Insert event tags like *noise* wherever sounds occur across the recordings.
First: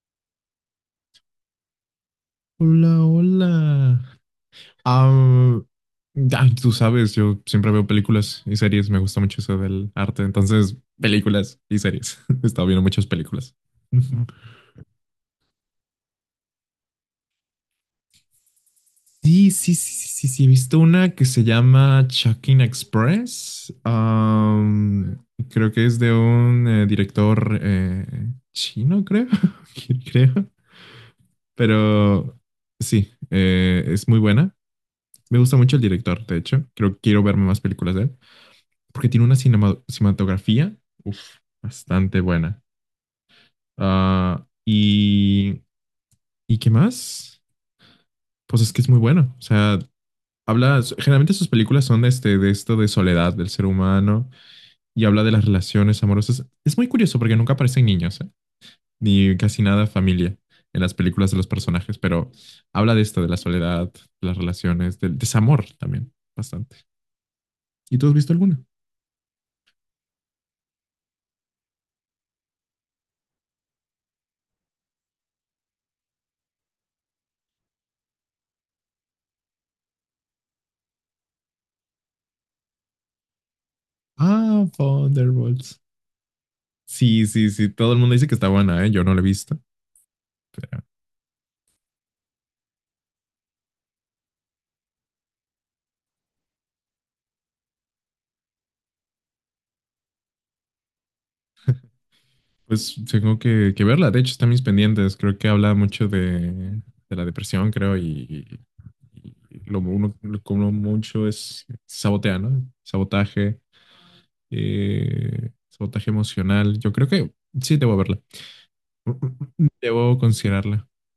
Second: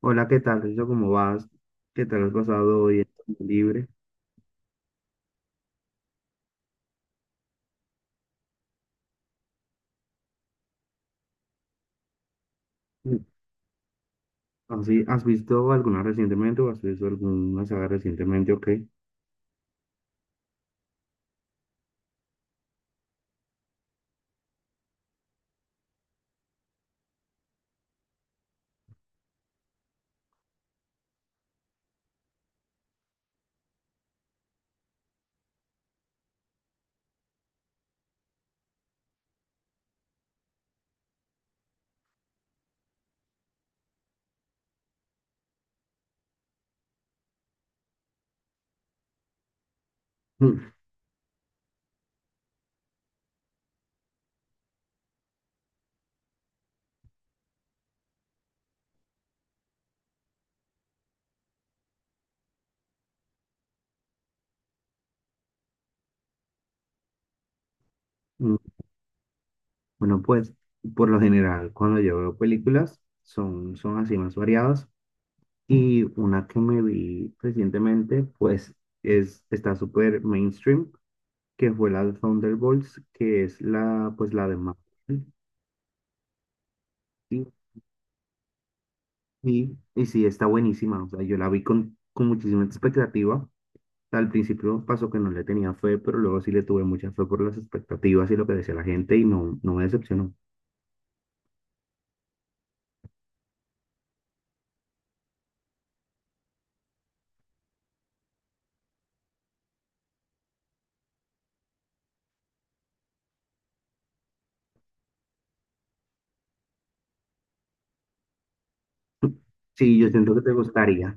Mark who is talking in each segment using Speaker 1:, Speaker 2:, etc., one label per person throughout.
Speaker 1: Hola, ¿qué tal, Rizo? ¿Cómo vas? ¿Qué tal has pasado hoy
Speaker 2: Hola,
Speaker 1: en tu libre?
Speaker 2: hola. Ah, ay, tú sabes, yo siempre veo películas y series, me gusta mucho eso del arte, entonces películas y series. *laughs* He estado viendo muchas
Speaker 1: Mm.
Speaker 2: películas. Ujú.
Speaker 1: ¿Así, has visto alguna recientemente o has visto alguna saga recientemente o qué?
Speaker 2: Sí, sí, sí, he visto una que se llama Chucking Express. Creo que es de un director chino, creo, *laughs* creo, pero sí, es muy buena. Me gusta mucho el director, de hecho, creo que quiero verme más películas de él, porque tiene una cinematografía, uf, bastante buena. Ah, y, ¿Y qué más? Pues es que es muy bueno. O sea,
Speaker 1: Mm,
Speaker 2: habla, generalmente sus películas son de, de esto de soledad del ser humano, y habla de las relaciones amorosas. Es muy curioso porque nunca aparecen niños, ¿eh? Ni casi nada familia en las películas de los personajes, pero habla de esto, de la soledad, de las relaciones, del desamor también, bastante. ¿Y tú has visto alguna?
Speaker 1: mm. Bueno, pues, por lo general, cuando yo veo películas, son así más variadas. Y una que me vi recientemente, pues, es, está súper mainstream, que fue la de Thunderbolts, que es la, pues, la de
Speaker 2: Ah,
Speaker 1: Marvel.
Speaker 2: Thunderbolts. Sí,
Speaker 1: Y,
Speaker 2: sí, sí, todo el mundo dice que está buena, ¿eh? Yo no la he visto,
Speaker 1: y sí, está
Speaker 2: pero
Speaker 1: buenísima. O sea, yo la vi con muchísima expectativa. Al principio un paso que no le tenía fe, pero luego sí le tuve mucha fe por las expectativas y lo que decía la gente y no, no me decepcionó.
Speaker 2: pues tengo que verla. De hecho, están mis pendientes. Creo que habla mucho de la depresión, creo, y lo uno, lo que uno mucho es sabotear, ¿no? Sabotaje, sabotaje emocional. Yo creo que sí, debo verla.
Speaker 1: Sí, yo
Speaker 2: Debo
Speaker 1: siento que te
Speaker 2: considerarla.
Speaker 1: gustaría.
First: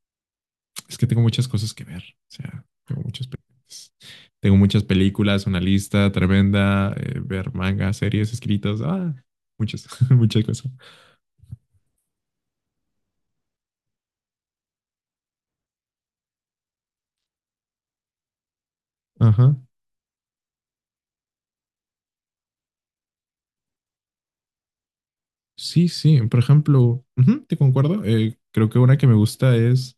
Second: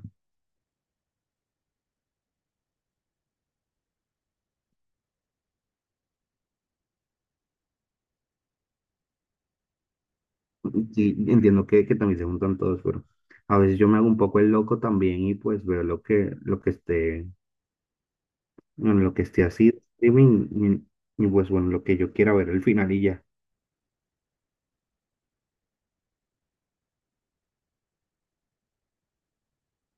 Speaker 2: Es que tengo muchas cosas que ver. O sea, tengo muchas películas. Tengo muchas películas, una lista tremenda, ver mangas, series, escritas, muchas, *laughs* muchas cosas.
Speaker 1: Sí, entiendo que también se juntan todos, pero a veces yo me hago un poco el loco también y pues veo lo que esté, bueno, lo que esté
Speaker 2: Ajá.
Speaker 1: así, de streaming, y pues bueno, lo que yo quiera ver el final y ya.
Speaker 2: Sí, sí. Por ejemplo, ujú, te concuerdo. Creo que una que me gusta es,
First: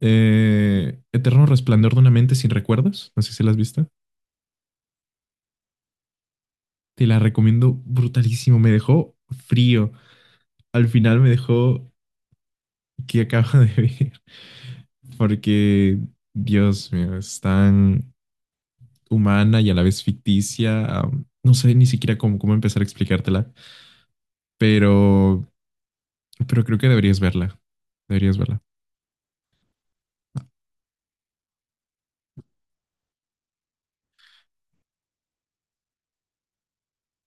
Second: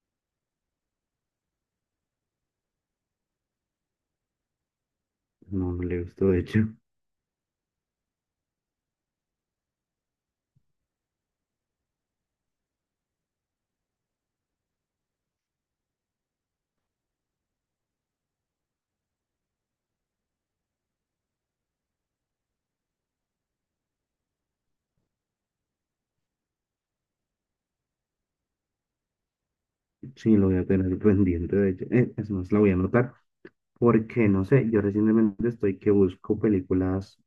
Speaker 2: Eterno Resplandor de una mente sin recuerdos. No sé si la has visto.
Speaker 1: No, no lo he visto, de hecho. *laughs*
Speaker 2: Te la recomiendo brutalísimo. Me dejó frío. Al final me dejó que acaba de ver. *laughs* Porque, Dios mío, es tan humana y a la vez ficticia. No sé ni siquiera cómo empezar a explicártela, pero, pero creo que deberías verla. Deberías verla.
Speaker 1: Sí, lo voy a tener pendiente, de hecho. Es más, la voy a anotar. Porque, no sé, yo recientemente estoy que busco películas,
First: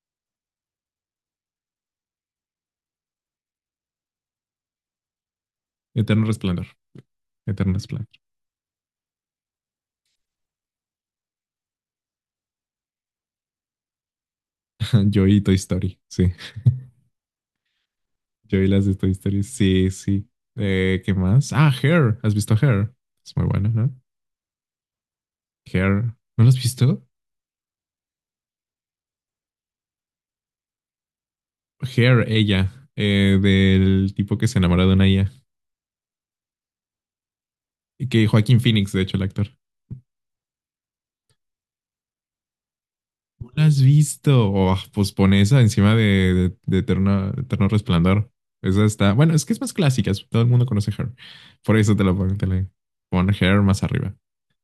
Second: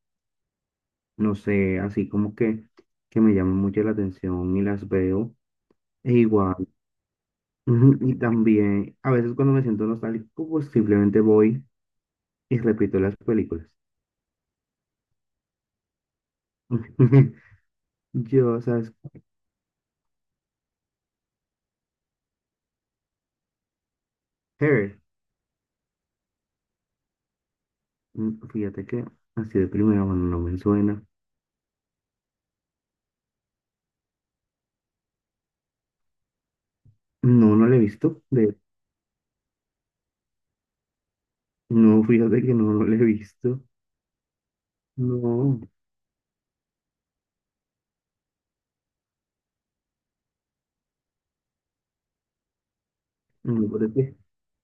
Speaker 1: no sé, así como que me llaman mucho la atención y las veo. E
Speaker 2: Eterno
Speaker 1: igual,
Speaker 2: Resplandor.
Speaker 1: *laughs*
Speaker 2: Eterno
Speaker 1: ujú,
Speaker 2: Resplandor.
Speaker 1: y también, a veces cuando me siento nostálgico, pues simplemente voy y repito las películas.
Speaker 2: *laughs* Yo y Toy Story. Sí.
Speaker 1: *laughs*
Speaker 2: Yo
Speaker 1: Yo,
Speaker 2: y las
Speaker 1: ¿sabes?
Speaker 2: de Toy Story. Sí, sí. ¿Qué más? Ah, Hair. ¿Has visto Hair? Es muy buena, ¿no?
Speaker 1: Her,
Speaker 2: Hair. ¿No lo has visto?
Speaker 1: fíjate que así de primera mano no me suena.
Speaker 2: Hair, ella. Del tipo que se enamora de una IA.
Speaker 1: No, no la he visto.
Speaker 2: Que
Speaker 1: De,
Speaker 2: Joaquín Phoenix, de hecho, el actor.
Speaker 1: no, fíjate que no, no la he visto.
Speaker 2: ¿Lo has visto? Oh, pues pon
Speaker 1: No,
Speaker 2: esa encima de, de Eterno Resplandor. Esa está. Bueno, es que es más clásica. Todo el mundo conoce Her. Por eso te la pongo. Pon Her
Speaker 1: no,
Speaker 2: más
Speaker 1: pero es
Speaker 2: arriba.
Speaker 1: que,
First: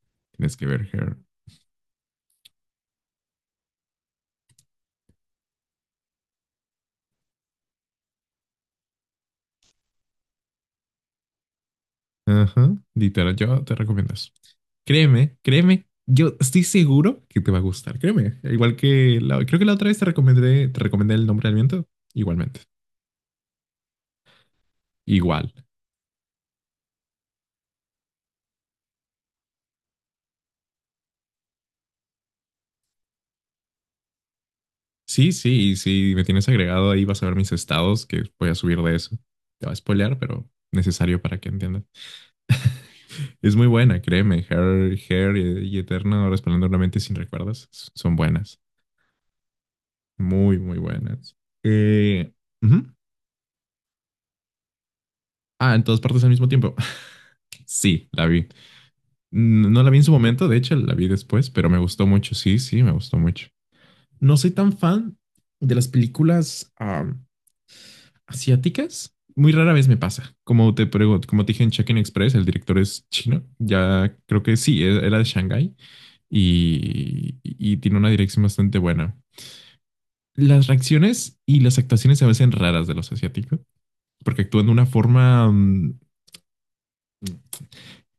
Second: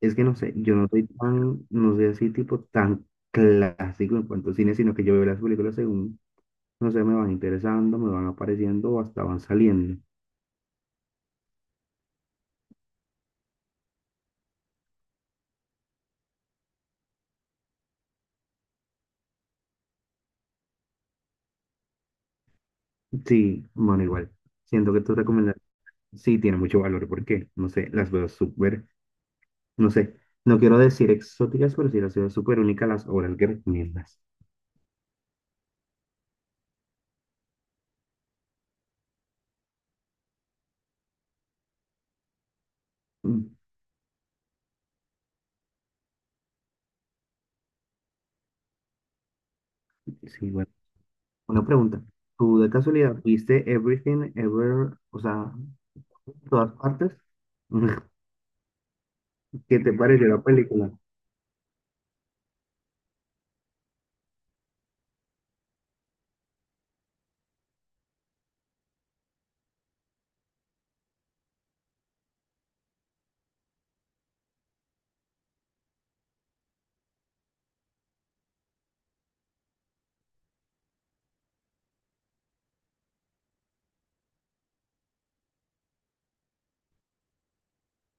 Speaker 1: es que no sé,
Speaker 2: Tienes que
Speaker 1: yo no
Speaker 2: ver
Speaker 1: soy
Speaker 2: Her.
Speaker 1: tan, no soy así tipo tan clásico en cuanto a cine, sino que yo veo las películas según, no sé, me van interesando, me van apareciendo o hasta van saliendo.
Speaker 2: Ajá. Literal, yo te recomiendo eso. Créeme, créeme. Yo estoy seguro que te va a gustar. Créeme. Igual que la, creo que la otra vez te recomendé el nombre del viento. Igualmente.
Speaker 1: Sí, bueno, igual. Siento que tus
Speaker 2: Igual.
Speaker 1: recomendaciones sí tienen mucho valor porque, no sé, las veo súper, no sé, no quiero decir exóticas, pero sí las veo súper únicas las obras que recomiendas.
Speaker 2: Sí, sí, y si me tienes agregado ahí vas a ver mis estados que voy a subir de eso. Te va a spoilear, pero necesario para que entiendas. *laughs* Es
Speaker 1: Mm,
Speaker 2: muy buena, créeme. Hair, Hair y Eterno Resplandor de una mente sin recuerdos son buenas.
Speaker 1: Sí,
Speaker 2: Muy,
Speaker 1: bueno.
Speaker 2: muy buenas.
Speaker 1: Una pregunta.
Speaker 2: Eh,
Speaker 1: ¿Tú de
Speaker 2: ujú.
Speaker 1: casualidad viste Everything Ever, o sea,
Speaker 2: Ah, en todas partes al mismo
Speaker 1: todas
Speaker 2: tiempo.
Speaker 1: partes?
Speaker 2: *laughs* Sí,
Speaker 1: *laughs*
Speaker 2: la vi.
Speaker 1: ¿Qué
Speaker 2: No la
Speaker 1: te
Speaker 2: vi en su
Speaker 1: pareció la
Speaker 2: momento, de hecho,
Speaker 1: película?
Speaker 2: la vi después, pero me gustó mucho. Sí, sí, me gustó mucho. No soy tan fan de las películas, asiáticas, muy rara vez me pasa. Como te pregunto, como te dije en Check-in Express, el director es chino. Ya creo que sí, era de Shanghái y tiene una dirección bastante buena. Las reacciones y las actuaciones se me hacen raras de los asiáticos, porque actúan de una forma,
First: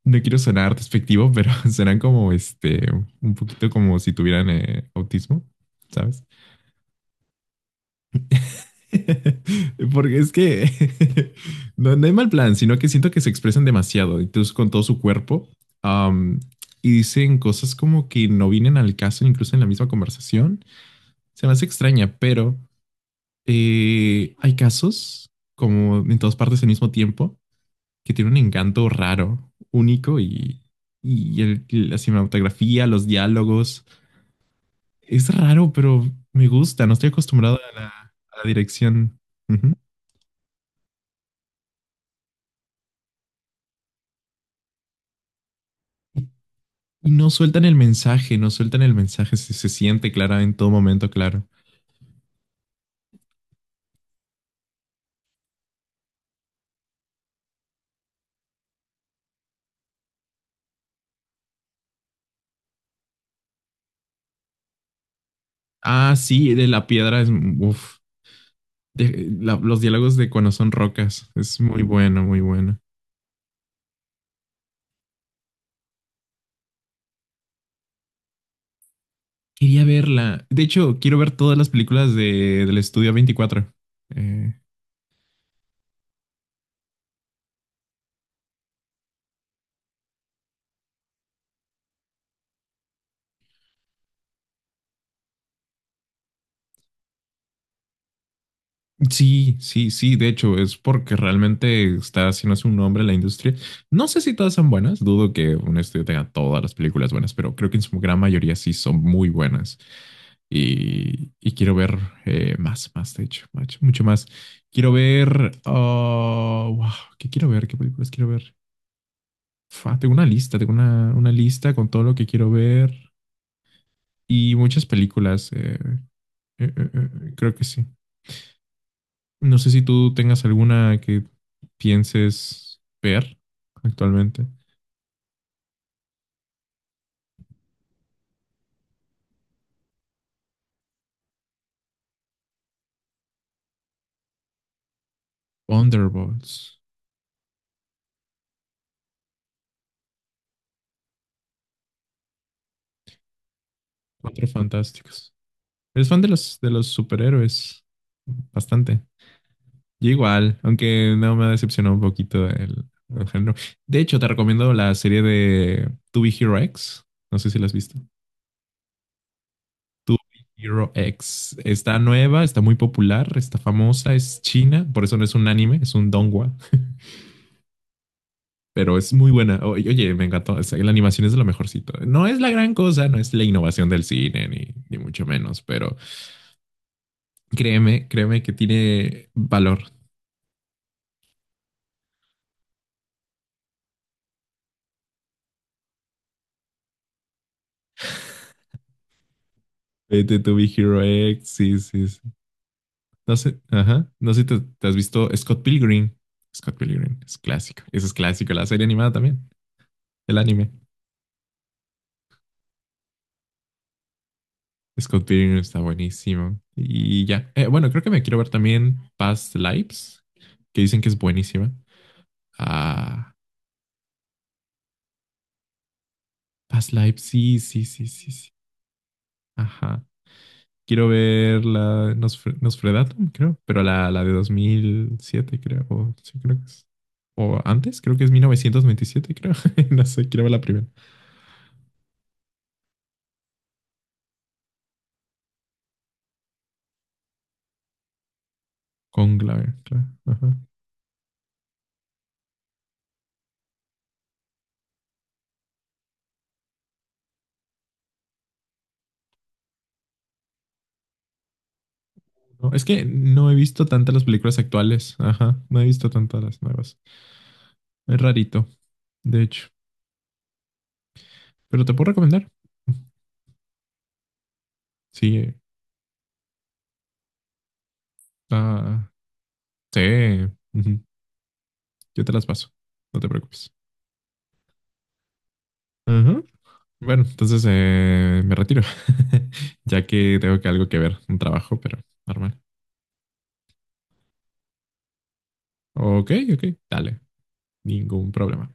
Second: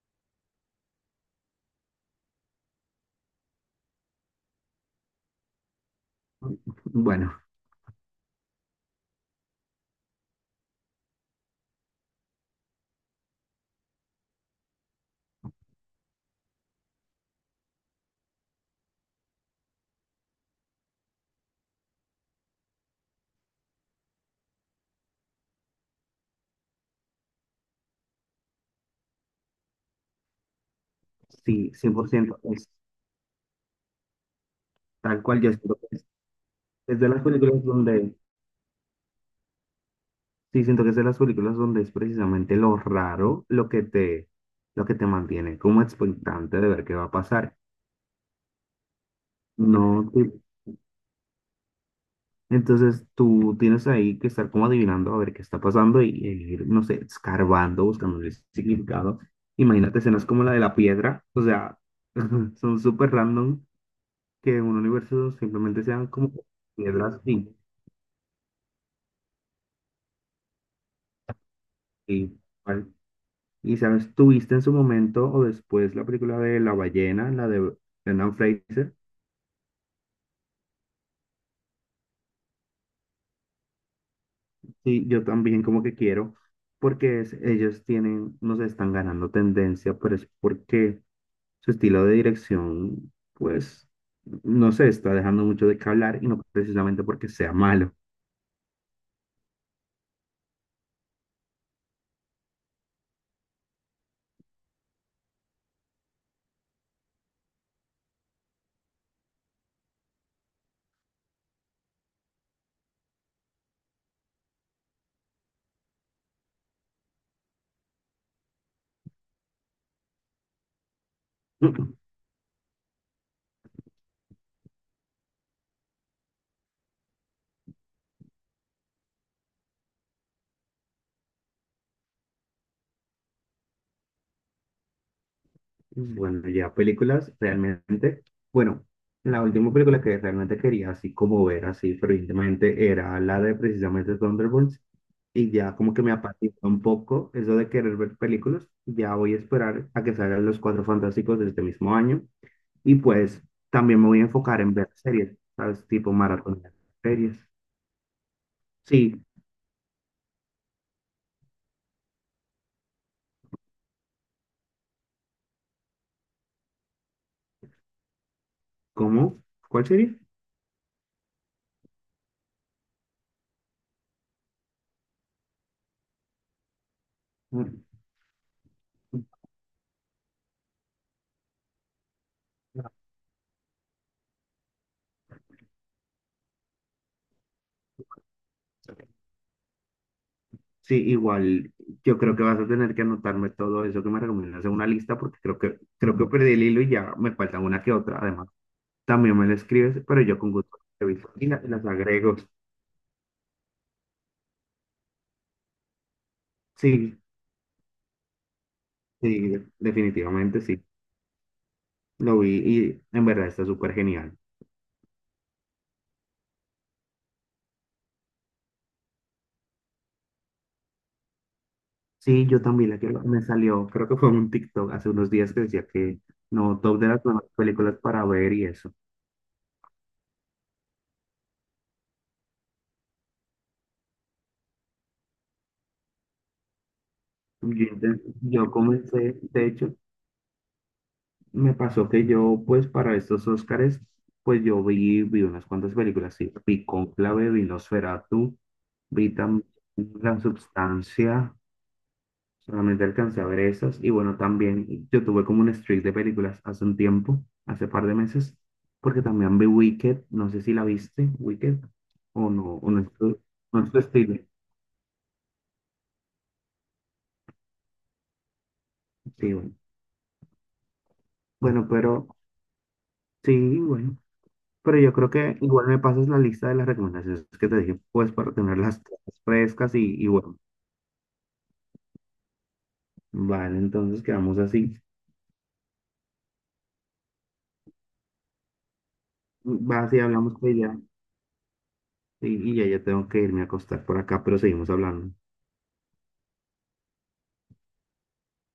Speaker 2: no quiero sonar despectivo, pero *laughs* serán como este, un poquito como si tuvieran autismo, ¿sabes?
Speaker 1: Bueno,
Speaker 2: *laughs* Porque es que, *laughs* no, no hay mal plan, sino que siento que se expresan demasiado, incluso con todo su cuerpo, am, y dicen cosas como que no vienen al caso, incluso en la misma conversación. Se me hace extraña, pero hay casos, como en todas partes al mismo tiempo, que tienen un encanto raro, único, y el-
Speaker 1: sí,
Speaker 2: la
Speaker 1: 100%. Es
Speaker 2: cinematografía, los diálogos.
Speaker 1: tal
Speaker 2: Es
Speaker 1: cual yo
Speaker 2: raro,
Speaker 1: siento que
Speaker 2: pero
Speaker 1: es.
Speaker 2: me gusta, no
Speaker 1: Es de
Speaker 2: estoy
Speaker 1: las
Speaker 2: acostumbrado
Speaker 1: películas donde,
Speaker 2: a la dirección.
Speaker 1: sí, siento que es de las películas donde es precisamente lo raro lo que te mantiene como expectante de ver qué va
Speaker 2: Y
Speaker 1: a
Speaker 2: no
Speaker 1: pasar.
Speaker 2: sueltan el mensaje, no sueltan el mensaje, se
Speaker 1: No,
Speaker 2: siente
Speaker 1: te-
Speaker 2: clara en todo momento, claro.
Speaker 1: entonces tú tienes ahí que estar como adivinando a ver qué está pasando y ir, no sé, escarbando, buscando el significado. Imagínate escenas como la de la piedra, o sea, *laughs* son súper random que en un universo simplemente sean
Speaker 2: Ah,
Speaker 1: como
Speaker 2: sí, de la piedra
Speaker 1: piedras
Speaker 2: es, uf, los diálogos de cuando son rocas, es muy bueno,
Speaker 1: y,
Speaker 2: muy bueno.
Speaker 1: y sabes, tuviste en su momento o después la película de La ballena, la de... Brendan Fraser.
Speaker 2: Quería verla, de hecho, quiero ver todas las películas de, del estudio 24. Eh,
Speaker 1: Sí, yo también como que quiero, porque es- ellos tienen, no sé, están ganando tendencia, pero es porque su estilo de dirección, pues, no sé, está dejando mucho de qué hablar y no precisamente porque sea malo. *clears throat*
Speaker 2: sí, sí, sí, de hecho, es porque realmente está haciendo un nombre en la industria. No sé si todas son buenas, dudo que un estudio tenga todas las películas buenas, pero creo que en su gran mayoría sí son muy buenas. Y quiero ver, más, más, de hecho, mucho, mucho más. Quiero ver. Oh, wow, ¿qué quiero ver? ¿Qué películas quiero ver? Fua, tengo una lista, tengo una lista con todo
Speaker 1: *laughs*
Speaker 2: lo que quiero ver y muchas películas. Creo que sí. No sé si tú tengas alguna que pienses ver actualmente.
Speaker 1: Bueno, ya películas realmente, bueno, la última película que realmente quería así como ver así fervientemente era la de precisamente Thunderbolts, y ya como que me apatizó
Speaker 2: Thunderbolts.
Speaker 1: un poco eso de querer ver películas. Ya voy a esperar a que salgan los Cuatro Fantásticos de este mismo año. Y pues también me voy a
Speaker 2: Cuatro
Speaker 1: enfocar en ver
Speaker 2: fantásticos.
Speaker 1: series, ¿sabes?
Speaker 2: ¿Eres
Speaker 1: Tipo
Speaker 2: fan
Speaker 1: maratón
Speaker 2: de
Speaker 1: de
Speaker 2: los
Speaker 1: series.
Speaker 2: superhéroes? Bastante.
Speaker 1: Sí,
Speaker 2: Yo igual, aunque no me decepcionó un poquito el género. De hecho, te recomiendo la serie de To Be Hero X. No sé si la has visto.
Speaker 1: ¿cómo? ¿Cuál
Speaker 2: To
Speaker 1: serie?
Speaker 2: Be Hero X. Está nueva, está muy popular, está famosa, es china. Por eso no es un anime, es un donghua. *laughs*
Speaker 1: Mm.
Speaker 2: Pero es muy buena. Oye, me encantó. O sea, la animación es de lo mejorcito. No es la gran cosa, no es la innovación del cine, ni, ni mucho menos. Pero créeme, créeme que tiene valor.
Speaker 1: Sí, igual yo creo que vas a tener que anotarme todo eso que me recomiendas en una lista porque creo que, creo que perdí el hilo y ya me faltan una que otra. Además, también me la escribes, pero yo
Speaker 2: Vete
Speaker 1: con
Speaker 2: To Be
Speaker 1: gusto
Speaker 2: Hero
Speaker 1: las reviso y
Speaker 2: X.
Speaker 1: la-
Speaker 2: Sí,
Speaker 1: las
Speaker 2: sí, sí.
Speaker 1: agrego.
Speaker 2: No sé, ajá. No sé si te has visto Scott Pilgrim. Scott Pilgrim
Speaker 1: Sí,
Speaker 2: es clásico. Eso es clásico. La serie animada también.
Speaker 1: sí, de-
Speaker 2: El
Speaker 1: definitivamente
Speaker 2: anime.
Speaker 1: sí. Lo vi y en verdad está súper genial.
Speaker 2: Scott Pilgrim está buenísimo. Y ya. Bueno, creo que me quiero ver también Past Lives, que dicen que es buenísima.
Speaker 1: Sí, yo también la quiero.
Speaker 2: Ah,
Speaker 1: Me salió, creo que fue en un TikTok hace unos días que decía que, no,
Speaker 2: Past
Speaker 1: top de
Speaker 2: Lives,
Speaker 1: las mejores
Speaker 2: sí, sí,
Speaker 1: películas
Speaker 2: sí,
Speaker 1: para
Speaker 2: sí, sí.
Speaker 1: ver y eso.
Speaker 2: Ajá. Quiero ver la Nosferatu, creo, pero la de 2007, creo. O, sí, creo que es. O
Speaker 1: Yo,
Speaker 2: antes, creo
Speaker 1: inten-
Speaker 2: que es
Speaker 1: yo
Speaker 2: 1997,
Speaker 1: comencé,
Speaker 2: creo.
Speaker 1: de
Speaker 2: *laughs*
Speaker 1: hecho,
Speaker 2: No sé, quiero ver la primera.
Speaker 1: me pasó que yo, pues para estos Óscares, pues yo vi, vi unas cuantas películas, sí. Vi Cónclave, vi Nosferatu, vi también
Speaker 2: Conclave,
Speaker 1: La
Speaker 2: claro.
Speaker 1: Substancia. Solamente alcancé a ver esas. Y bueno, también yo tuve como un streak de películas hace un tiempo, hace par de meses, porque también vi Wicked. No sé si la viste, Wicked,
Speaker 2: No, es
Speaker 1: o no
Speaker 2: que
Speaker 1: es tu,
Speaker 2: no he
Speaker 1: no
Speaker 2: visto
Speaker 1: es tu
Speaker 2: tantas las
Speaker 1: estilo.
Speaker 2: películas actuales. Ajá, no he visto tantas las nuevas. Es rarito, de
Speaker 1: Sí,
Speaker 2: hecho.
Speaker 1: bueno.
Speaker 2: Pero
Speaker 1: Bueno,
Speaker 2: te puedo
Speaker 1: pero
Speaker 2: recomendar.
Speaker 1: sí, bueno. Pero yo creo
Speaker 2: Sí,
Speaker 1: que igual me pasas la lista de las recomendaciones que te dije, pues para tenerlas
Speaker 2: ah,
Speaker 1: todas frescas y
Speaker 2: sí.
Speaker 1: bueno.
Speaker 2: Ujú, yo te las paso. No te preocupes.
Speaker 1: Vale, entonces quedamos así.
Speaker 2: Ajá. Bueno, entonces me retiro. *laughs* Ya
Speaker 1: Vas y
Speaker 2: que
Speaker 1: hablamos
Speaker 2: tengo que
Speaker 1: que
Speaker 2: algo que
Speaker 1: ya.
Speaker 2: ver, un trabajo, pero normal.
Speaker 1: Y ya, ya tengo que irme a acostar por acá, pero seguimos hablando.
Speaker 2: Ok, ok, dale. Ningún problema.